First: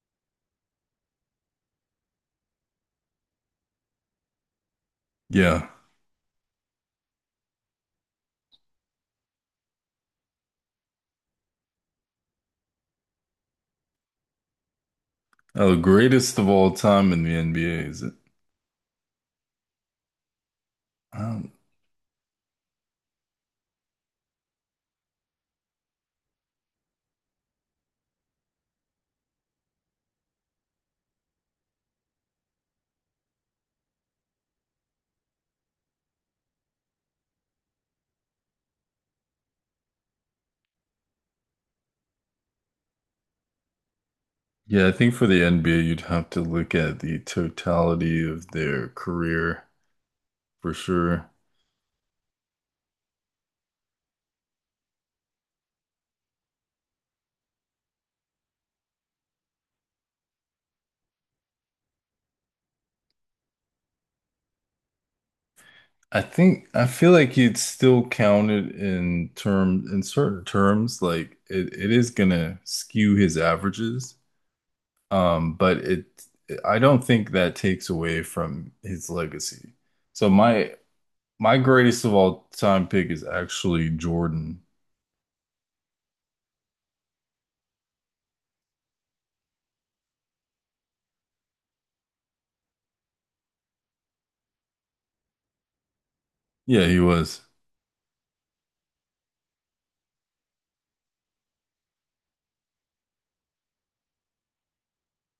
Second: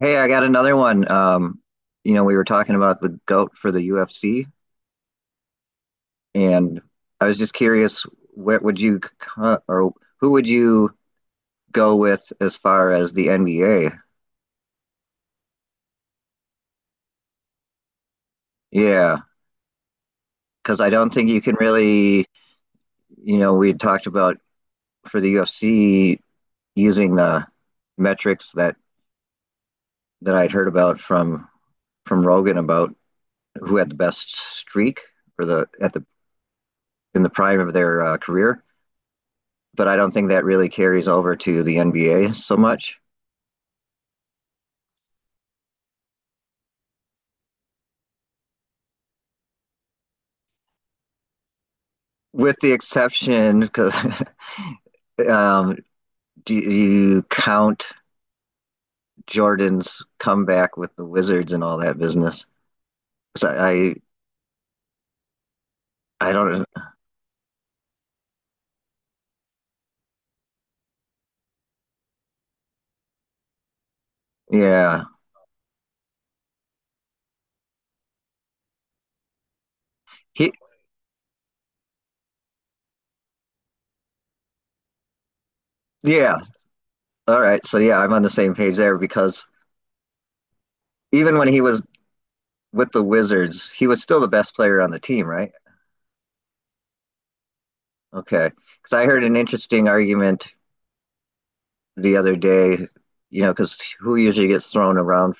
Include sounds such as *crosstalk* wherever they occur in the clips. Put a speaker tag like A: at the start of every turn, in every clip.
A: Hey, I got another one. We were talking about the GOAT for the UFC,
B: Yeah.
A: and I was just curious, what would you or who would you go with as far as the NBA?
B: Oh, the greatest of all time in the NBA is it?
A: Yeah, because I don't think you
B: Um,
A: can really, we had talked about for the UFC using the metrics that I'd heard about from Rogan about who had the best streak for the at the in the prime of their career. But I don't think that really carries over to the NBA so much.
B: yeah, I think for the NBA, you'd have to look at the totality of their career for sure.
A: With the exception, because *laughs* um, do you count Jordan's comeback with the Wizards and all that business? So I,
B: I
A: I don't.
B: think I feel like you'd still count it in term in certain terms. Like it is gonna skew his averages.
A: Yeah,
B: But it I don't think that takes away from his legacy. So
A: he.
B: my greatest of all time pick is actually Jordan.
A: Yeah. All right. So yeah, I'm on the same page there because even when he was with the Wizards, he was still the best player on the team, right?
B: Yeah, he was.
A: Okay. Because I heard an interesting argument the other day. Because who usually gets thrown around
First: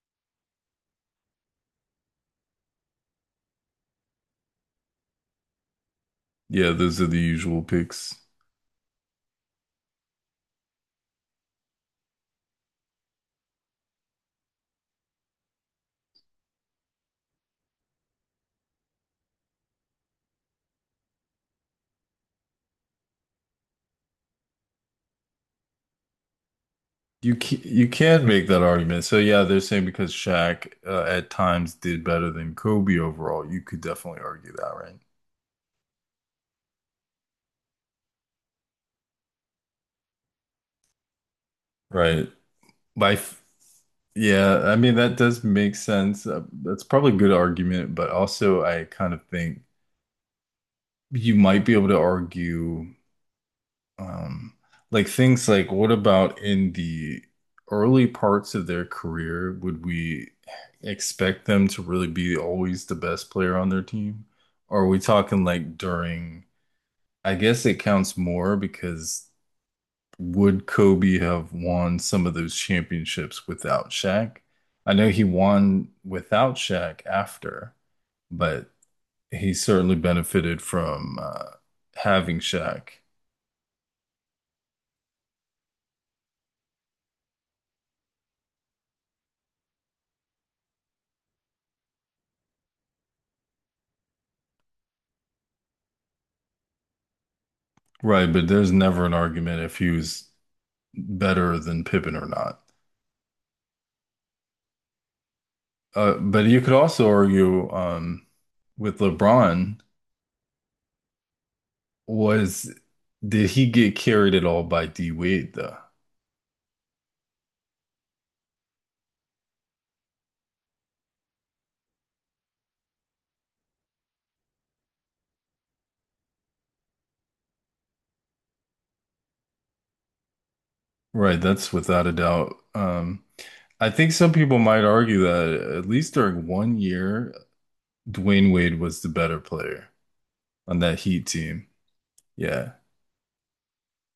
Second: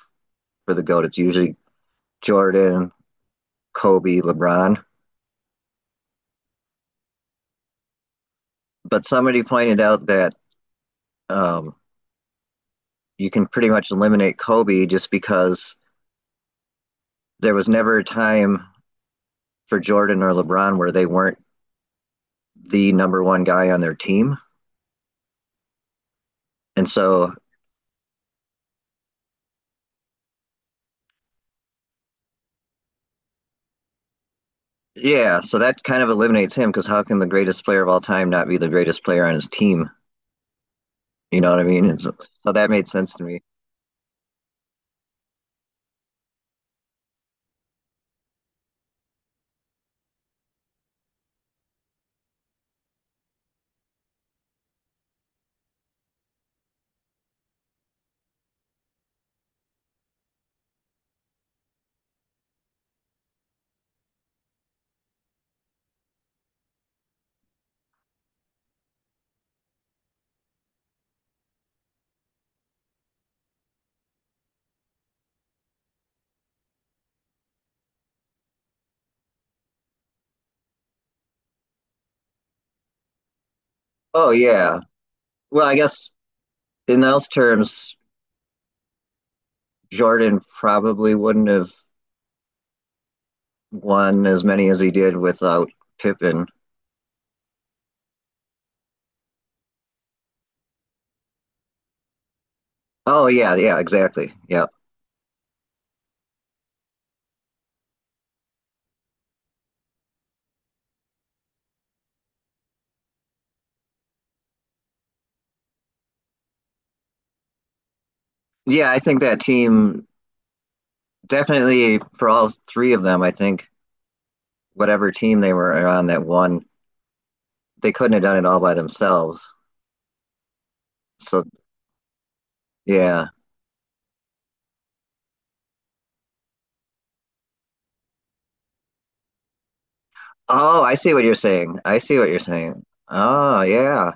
A: for the goat? It's usually Jordan, Kobe, LeBron.
B: Yeah, those are the usual picks.
A: But somebody pointed out that um, you can pretty much eliminate Kobe just because there was never a time for Jordan or LeBron where they weren't the number one guy on their team. And so,
B: You can make that argument. So yeah, they're saying because Shaq at times did better than Kobe overall, you could definitely argue that, right?
A: yeah, so that kind of eliminates him because how can the greatest player of all time not be the greatest player on his team? You know what I mean? And so,
B: Right.
A: so that made sense
B: My
A: to me.
B: f- yeah, I mean that does make sense. That's probably a good argument, but also I kind of think you might be able to argue. Um, like things like what about in the early parts of their career, would we expect them to really be always the best player on their team? Or are we talking like during, I guess it counts more because would Kobe have won some of those championships without Shaq? I know he won without Shaq after, but he certainly benefited from having Shaq.
A: Oh, yeah. Well, I guess in those terms, Jordan probably wouldn't have won as many as he did without Pippen.
B: Right, but there's never an argument if he's better than Pippen or not.
A: Oh yeah, yeah, exactly. Yeah.
B: But you could also argue with LeBron was did he get carried at all by D Wade though?
A: Yeah, I think that team definitely for all three of them, I think whatever team they were on that won, they couldn't have done it all by themselves.
B: Right,
A: So
B: that's without a doubt.
A: yeah.
B: I think some people might argue that at least during one year, Dwayne Wade was the better player on
A: Oh, I
B: that
A: see what
B: Heat
A: you're
B: team.
A: saying. I see what you're
B: Yeah,
A: saying. Oh yeah.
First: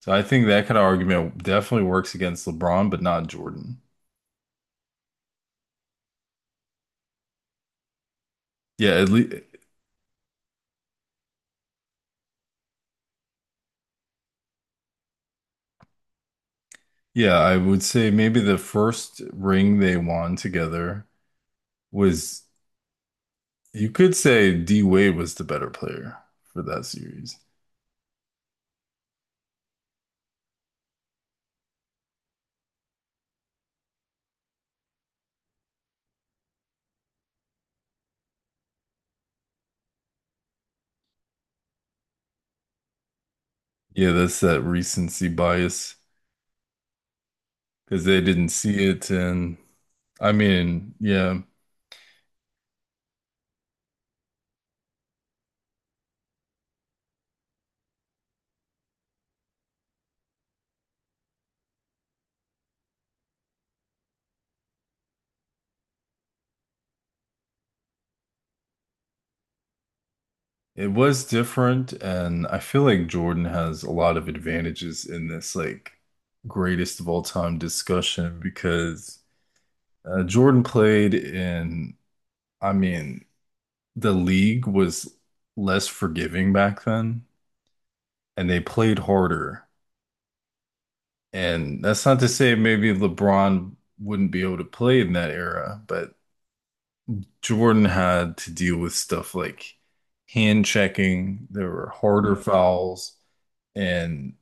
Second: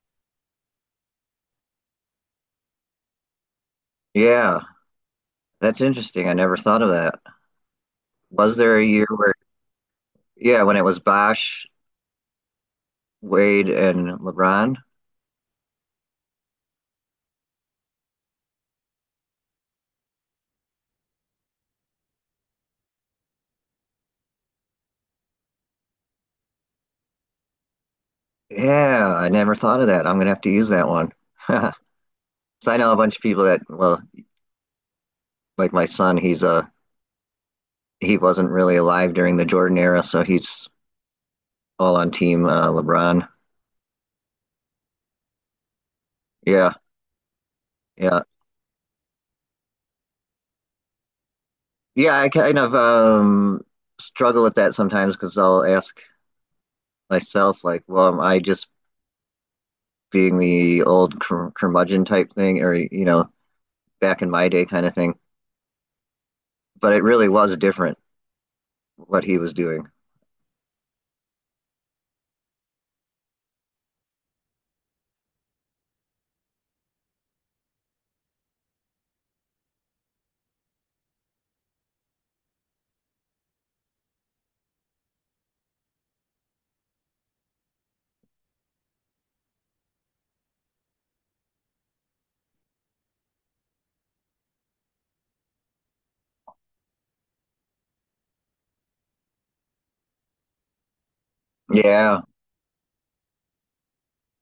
B: so I think that kind of argument definitely works against LeBron, but not Jordan.
A: Yeah. That's interesting. I never thought of that. Was there a
B: Yeah,
A: year
B: at
A: where
B: least.
A: yeah, when it was Bosh, Wade and LeBron?
B: Yeah, I would say maybe the first ring they won together was, you could say D Wade was the better player for that series.
A: Yeah, I never thought of that. I'm gonna have to use that one. *laughs* So I know a bunch of people that, well, like my son, he's he wasn't really alive during the Jordan era, so he's all on team LeBron.
B: Yeah, that's that recency bias
A: Yeah,
B: because they
A: yeah,
B: didn't see it. And I mean, yeah,
A: yeah. I kind of struggle with that sometimes because I'll ask myself, like, well, am I just being the old curmudgeon type thing, or back in my day kind of thing? But it really was different what he was doing.
B: it was different. And I feel like Jordan has a lot of advantages in this, like, greatest of all time discussion because Jordan played in, I mean, the league was less forgiving back then and they played harder. And that's not to say maybe LeBron wouldn't be able to play in that era, but Jordan had to deal with stuff like hand checking, there were
A: Yeah,
B: harder fouls, and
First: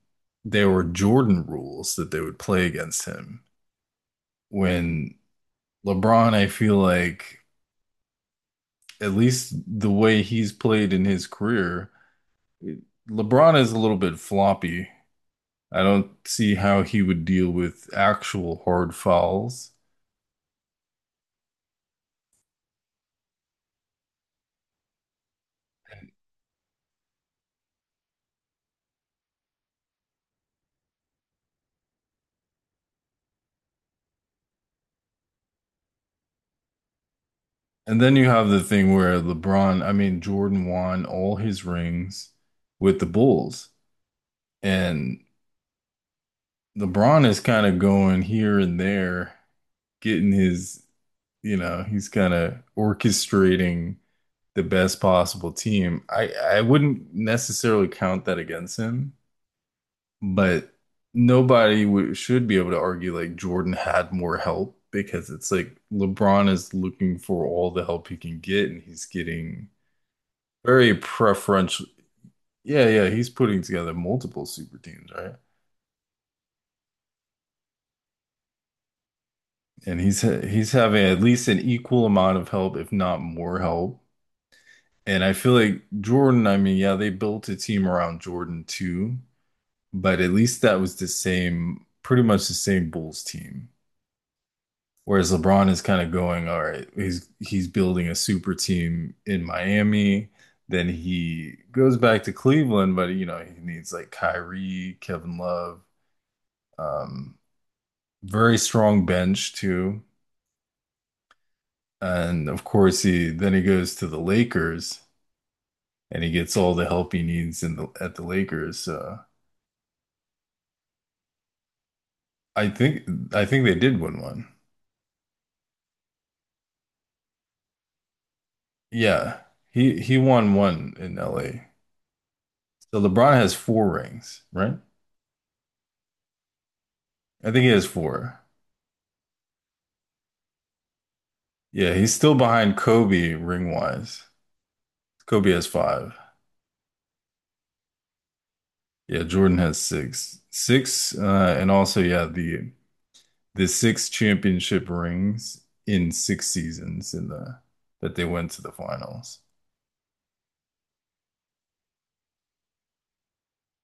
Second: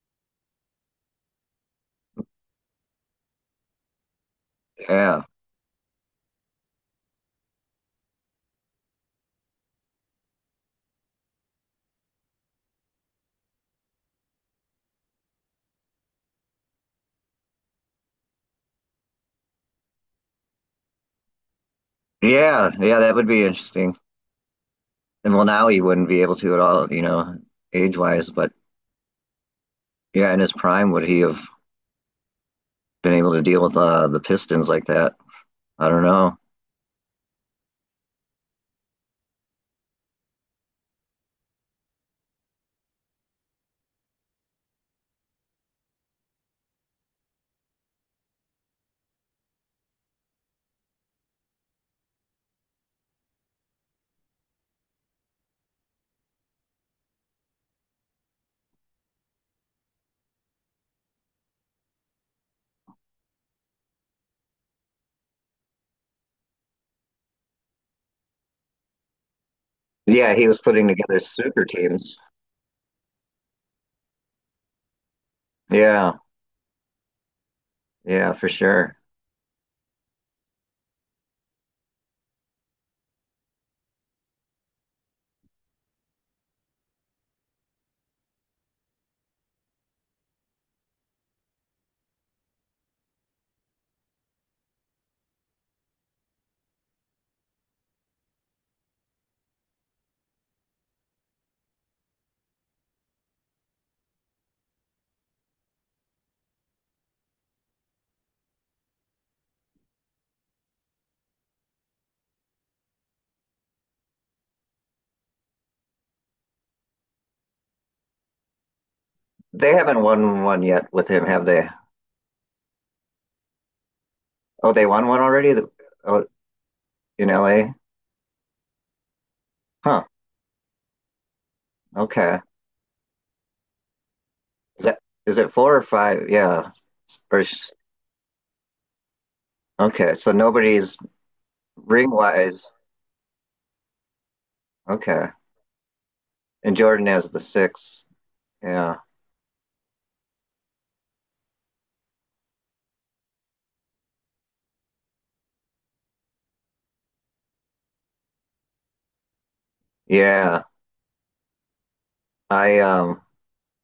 B: there were Jordan rules that they would play against him. When
A: yeah,
B: LeBron, I feel like, at least the way he's played in his career, LeBron is a little bit floppy. I don't see how he would deal with actual hard fouls.
A: yeah, yeah. That would be interesting. And well, now he wouldn't be able to at all, age wise, but. Yeah, in his prime, would he have been able to deal with the Pistons like that? I don't know.
B: And then you have the thing where LeBron, I mean, Jordan won all his rings with the Bulls. And LeBron is kind of going here and there, getting his, you know, he's kind of orchestrating the best possible team. I wouldn't necessarily count that against him. But nobody w should be able to argue like Jordan had more help because it's like LeBron is looking for all the help he can get and he's getting
A: Yeah, he was putting
B: very
A: together super
B: preferential.
A: teams.
B: Yeah, yeah, he's putting together multiple super teams, right?
A: Yeah, yeah, for sure.
B: And he's having at least an equal amount of help, if not more help. And I feel like Jordan, I mean, yeah, they built a team around Jordan too, but at least that was the same, pretty much the same Bulls team. Whereas LeBron is kind of going, all right, he's building a super team in Miami. Then he goes back to Cleveland, but you know, he needs like Kyrie, Kevin Love, um, very strong bench too. And of course he goes to the Lakers and he gets all the help he needs in the Lakers. So
A: They haven't won one yet with him, have they?
B: I think they did win one.
A: Oh, they won one already. Oh, in LA?
B: Yeah.
A: Huh.
B: He won one in LA.
A: Okay.
B: So LeBron has four rings, right?
A: Is that is it four or five? Yeah. Or
B: I think he
A: sh-
B: has four.
A: okay. So nobody's
B: Yeah,
A: ring
B: he's still
A: wise.
B: behind Kobe ring wise.
A: Okay.
B: Kobe has five.
A: And Jordan has the six. Yeah.
B: Yeah, Jordan has six. Six, and also yeah, the six championship rings in six seasons in the that they went to the finals.
A: Yeah. I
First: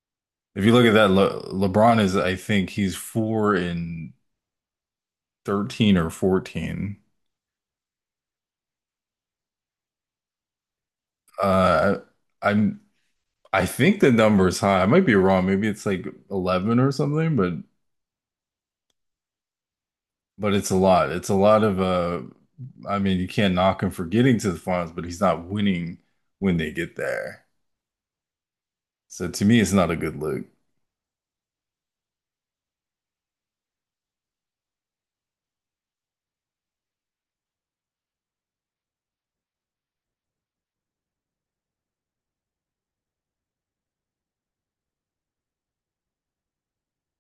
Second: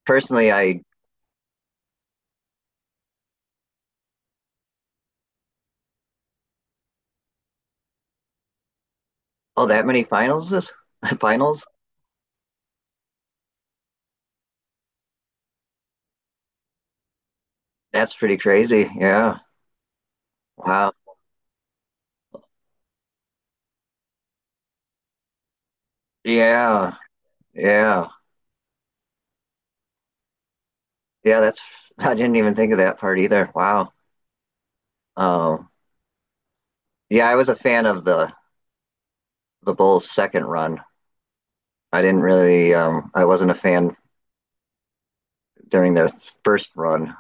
A: personally,
B: If you
A: I,
B: look at that, Le LeBron is I think he's four in 13 or 14.
A: oh, that many finals? This *laughs* finals.
B: Uh, I I think the number is high. I might be wrong. Maybe it's like 11 or something,
A: That's pretty crazy. Yeah.
B: but it's a
A: Wow.
B: lot. It's a lot of I mean, you can't knock him for getting to the finals, but he's not winning when they
A: Yeah.
B: get there.
A: Yeah.
B: So to me, it's not a good look.
A: Yeah. That's, *laughs* I didn't even think of that part either. Wow. Um, yeah, I was a fan of the, Bulls' second run. I didn't really, I wasn't a fan during their first run,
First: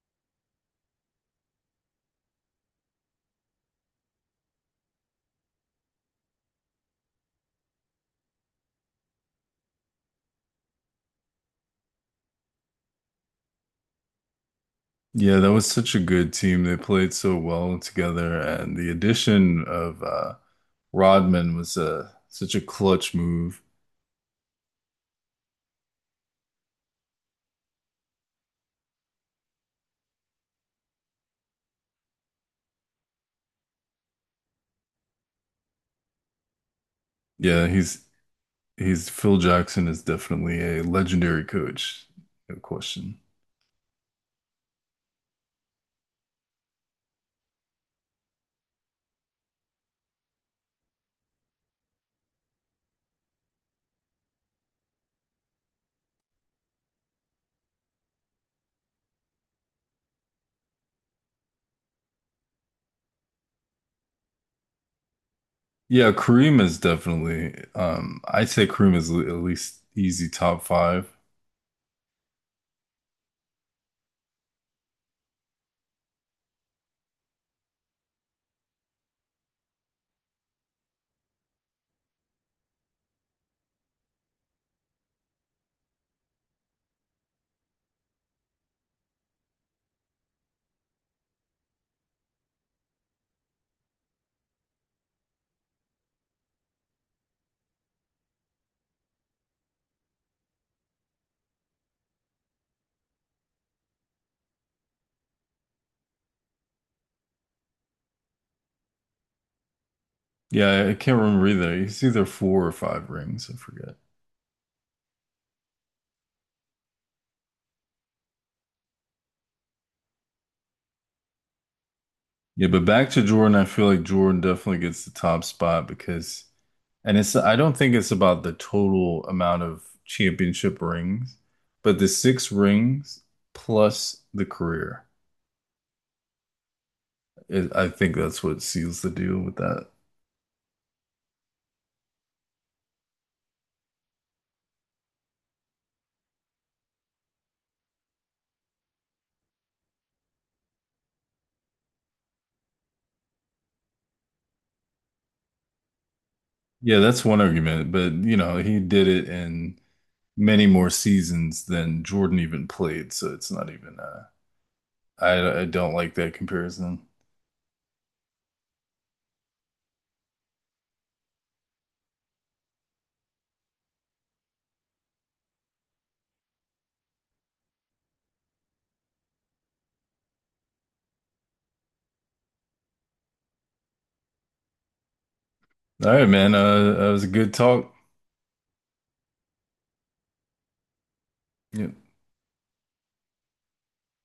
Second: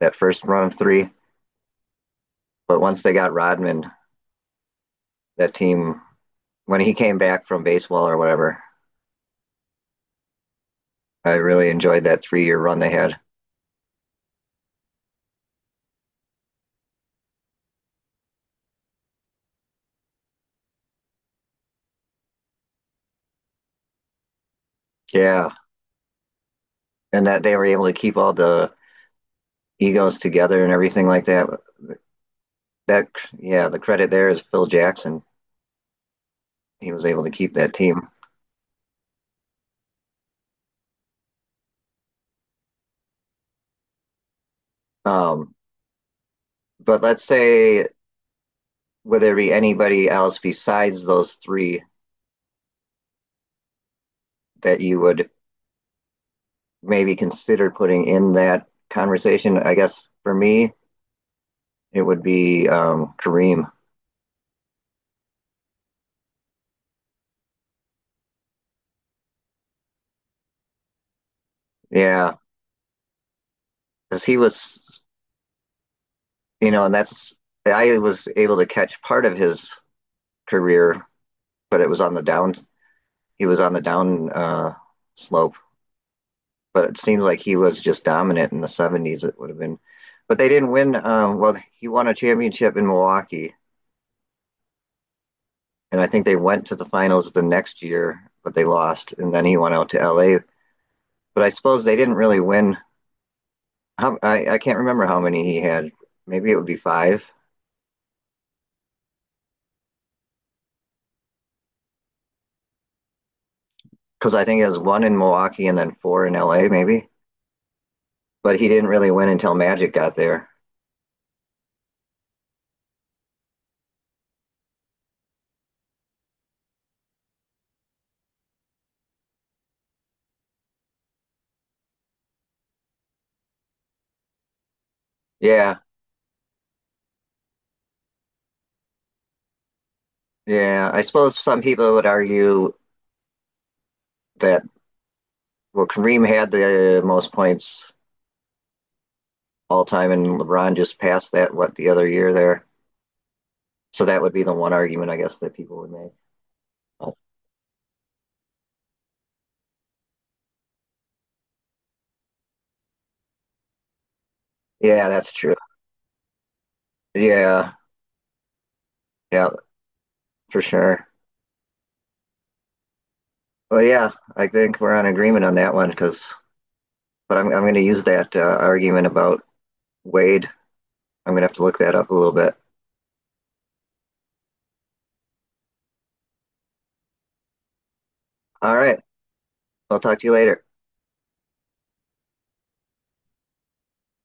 A: that first run of three. But once they got Rodman, that team, when he came back from baseball or whatever, I really enjoyed that 3-year run they had.
B: Yeah, that was such a good team. They played so well together, and the addition of Rodman was such a clutch move.
A: Yeah. And that they were able to keep all the egos together and everything like that. Yeah, the credit there is Phil Jackson. He was able to keep
B: Yeah,
A: that team.
B: he's Phil Jackson is definitely a legendary coach. No question.
A: Um, but let's say would there be anybody else besides those three that you would maybe consider putting in that conversation? I guess for me, it would be Kareem.
B: Yeah, Kareem is definitely I'd say Kareem is at least easy top five.
A: Yeah, because he was, you know, and that's I was able to catch part of his career, but it was on the down. He was on the down slope but it seems like he was just dominant in the 70s. It would have been, but they didn't win. Well, he won a championship in Milwaukee, and I think they went to the finals the next year, but they lost, and then he went out to LA. But I suppose they didn't really win. I can't remember how many he had. Maybe it would be five,
B: Yeah, I can't remember either. It's either four or five rings. I forget.
A: because I think it was one in Milwaukee and then four in LA, maybe. But he didn't really win until Magic got there.
B: Yeah, but back to Jordan, I feel like Jordan definitely gets the top spot because, and it's, I don't think it's about the total amount of championship rings, but the six rings plus the career.
A: Yeah,
B: It, I think that's what seals the deal with that.
A: yeah. I suppose some people would argue that well, Kareem had the most points all time, and LeBron just passed that what the other year there. So that would be the one argument I guess that people would make.
B: Yeah,
A: But
B: that's one argument, but you know, he did it in many more seasons than Jordan even played, so it's not even, uh,
A: yeah, that's true.
B: I, I don't like that comparison.
A: Yeah, yeah, for sure. But yeah, I think we're on agreement on that one because. But I'm going to use that argument about Wade. I'm going to have to look that up a little bit.
B: All right, man. That was a good talk.
A: All right, I'll talk to you later.
B: Yeah.